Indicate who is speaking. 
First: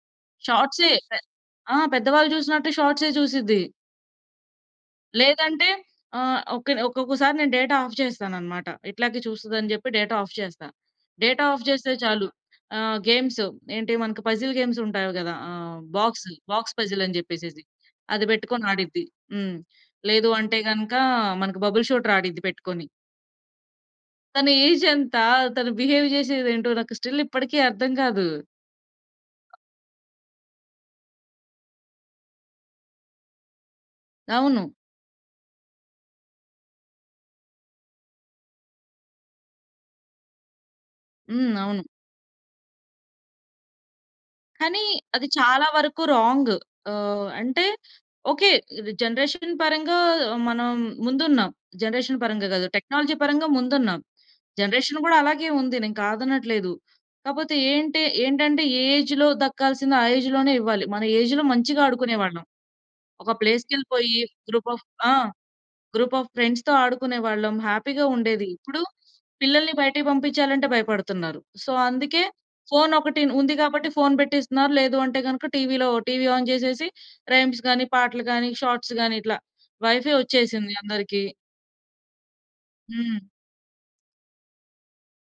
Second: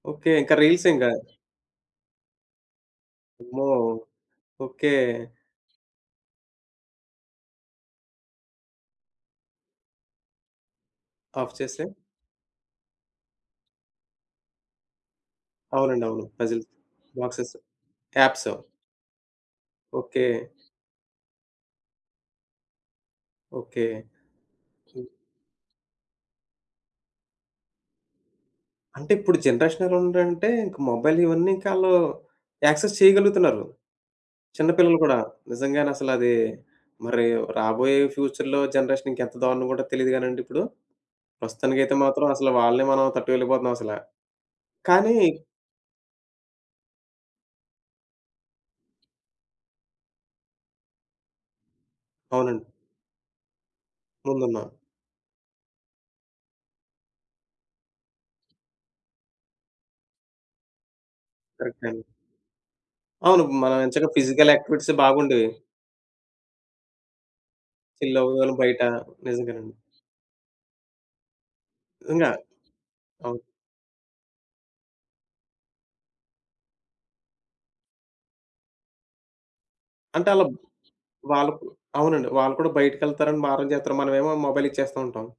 Speaker 1: Okay. ఇంక reels
Speaker 2: షార్ట్‌సే,
Speaker 1: ఇంకా.
Speaker 2: పె ఆ! పెద్దవాళ్ళు జూసినట్టు షార్ట్‌సే జూసిద్ది.
Speaker 1: అమ్మో! ఓకే.
Speaker 2: లేదంటే, ఆహ్, ఒక్కనే ఒక్కొక్కసారి నేను డేటా ఆఫ్ చేస్తానన్నమాట. ఇట్లాగే చూస్తదని జెప్పి, డేటా ఆఫ్ చేస్తా. డేటా
Speaker 1: ఆఫ్
Speaker 2: ఆఫ్
Speaker 1: చేస్తే?
Speaker 2: జేస్తే చాలు ఆహ్, గేమ్సు ఏంటి మనకు పజిల్ గేమ్స్ ఉంటాయివి గదా! ఆహ్,
Speaker 1: అవునండి. అవును.
Speaker 2: బాక్సు,
Speaker 1: పజిల్
Speaker 2: బాక్స్ పజిల్ అని
Speaker 1: బాక్సేసు
Speaker 2: జెప్పేసేసి అది
Speaker 1: ట్యాప్‌సో.
Speaker 2: బెట్టుకొని ఆడిద్ది. హ్మ్.
Speaker 1: ఓకే.
Speaker 2: లేదు అంటే గనక, మనకి బబుల్ షూటర్ ఆడిద్ది పెట్టుకొని.
Speaker 1: ఓకే.
Speaker 2: తన ఏజ్
Speaker 1: హ్మ్.
Speaker 2: ఎంత, తను బిహేవ్ జేసేది ఏంటో, నాకు స్టిల్ ఇప్పటికి అర్థం గాదు.
Speaker 1: అంటే ఇప్పుడు జనరేషన్ ఎలా ఉందంటే, ఇంక మొబైల్ ఇవన్నీ ఇంకా ఆళ్ళు యాక్సెస్ చేయగలుగుతున్నారు. చిన్న
Speaker 2: అవును.
Speaker 1: పిల్లలు గూడా. నిజంగానే అసలది మరి రాబోయే ఫ్యూచర్‌లో జనరేషన్ ఇంకెంత దారుణంగుంటదొ తెలీదు గానండి ఇప్పుడు.
Speaker 2: హ్మ్. అవును.
Speaker 1: ప్రస్తుతానికైతే మాత్రం అసలు వాళ్ళనే మనం తట్టుకోలేక‌పోతున్నాం అసలా.
Speaker 2: కానీ
Speaker 1: కానీ
Speaker 2: అది చాలా వరుకు రాంగు ఆహ్, అంటే ఓకే. ఇది జనరేషన్ పరంగా మనం ముందున్నాం. జనరేషన్ పరంగా గాదు,
Speaker 1: అవునండి.
Speaker 2: టెక్నాలజీ పరంగా ముందున్నాం.
Speaker 1: ముందున్న
Speaker 2: జనరేషన్ గూడా అలాగే ఉంది నేను కాదనట్లేదు. కాపోతే ఏంటి ఏంటంటే, ఏ ఏజ్‌లో దక్కాల్సింది ఆ ఏజ్‌లోనే ఇవ్వాలి. మన ఏజ్‌లో మంచిగా
Speaker 1: కరెక్ట్ అండి.
Speaker 2: ఆడుకునేవాళ్ళం. ఒక
Speaker 1: అవును. మనం ఎంచక్కగా
Speaker 2: ప్లేస్‌కెళ్ళిపోయి
Speaker 1: ఫిజికల్
Speaker 2: గ్రూప్ ఆఫ్
Speaker 1: యాక్టివిటీసే
Speaker 2: ఆ!
Speaker 1: బాగుండేవి.
Speaker 2: గ్రూప్ ఆఫ్ ఫ్రెండ్స్‌తో ఆడుకునేవాళ్ళం. హ్యాపీగా
Speaker 1: చిల్ అవ్వు
Speaker 2: ఉండేది.
Speaker 1: అని బయట
Speaker 2: ఇప్పుడు,
Speaker 1: నిజంగానండి.
Speaker 2: పిల్లల్ని బయటకి బంపించాలంటే భయపడుతున్నారు. సో, అందుకే
Speaker 1: ఇంగా
Speaker 2: ఫోన్ ఒకటిన్
Speaker 1: అవును.
Speaker 2: ఉంది గాబట్టి ఫోన్ బెట్టిస్తున్నారు. లేదు అంటే గనక టీవీ‌లో టీవీ ఆన్ జేసేసి, రైమ్స్ గాని, పాటలు గాని, షార్ట్స్ గాని, ఇట్లా. వైఫై
Speaker 1: అంటా అలబ్
Speaker 2: ఒచ్చేసింది అందరికి.
Speaker 1: వాళ్ళుకు అవునండి. వాళ్ళు కూడా
Speaker 2: హ్మ్.
Speaker 1: బయటికెళ్తారని మారం జేత్తారు. మనమేమో మొబైల్ ఇచ్చేస్తూంటాం.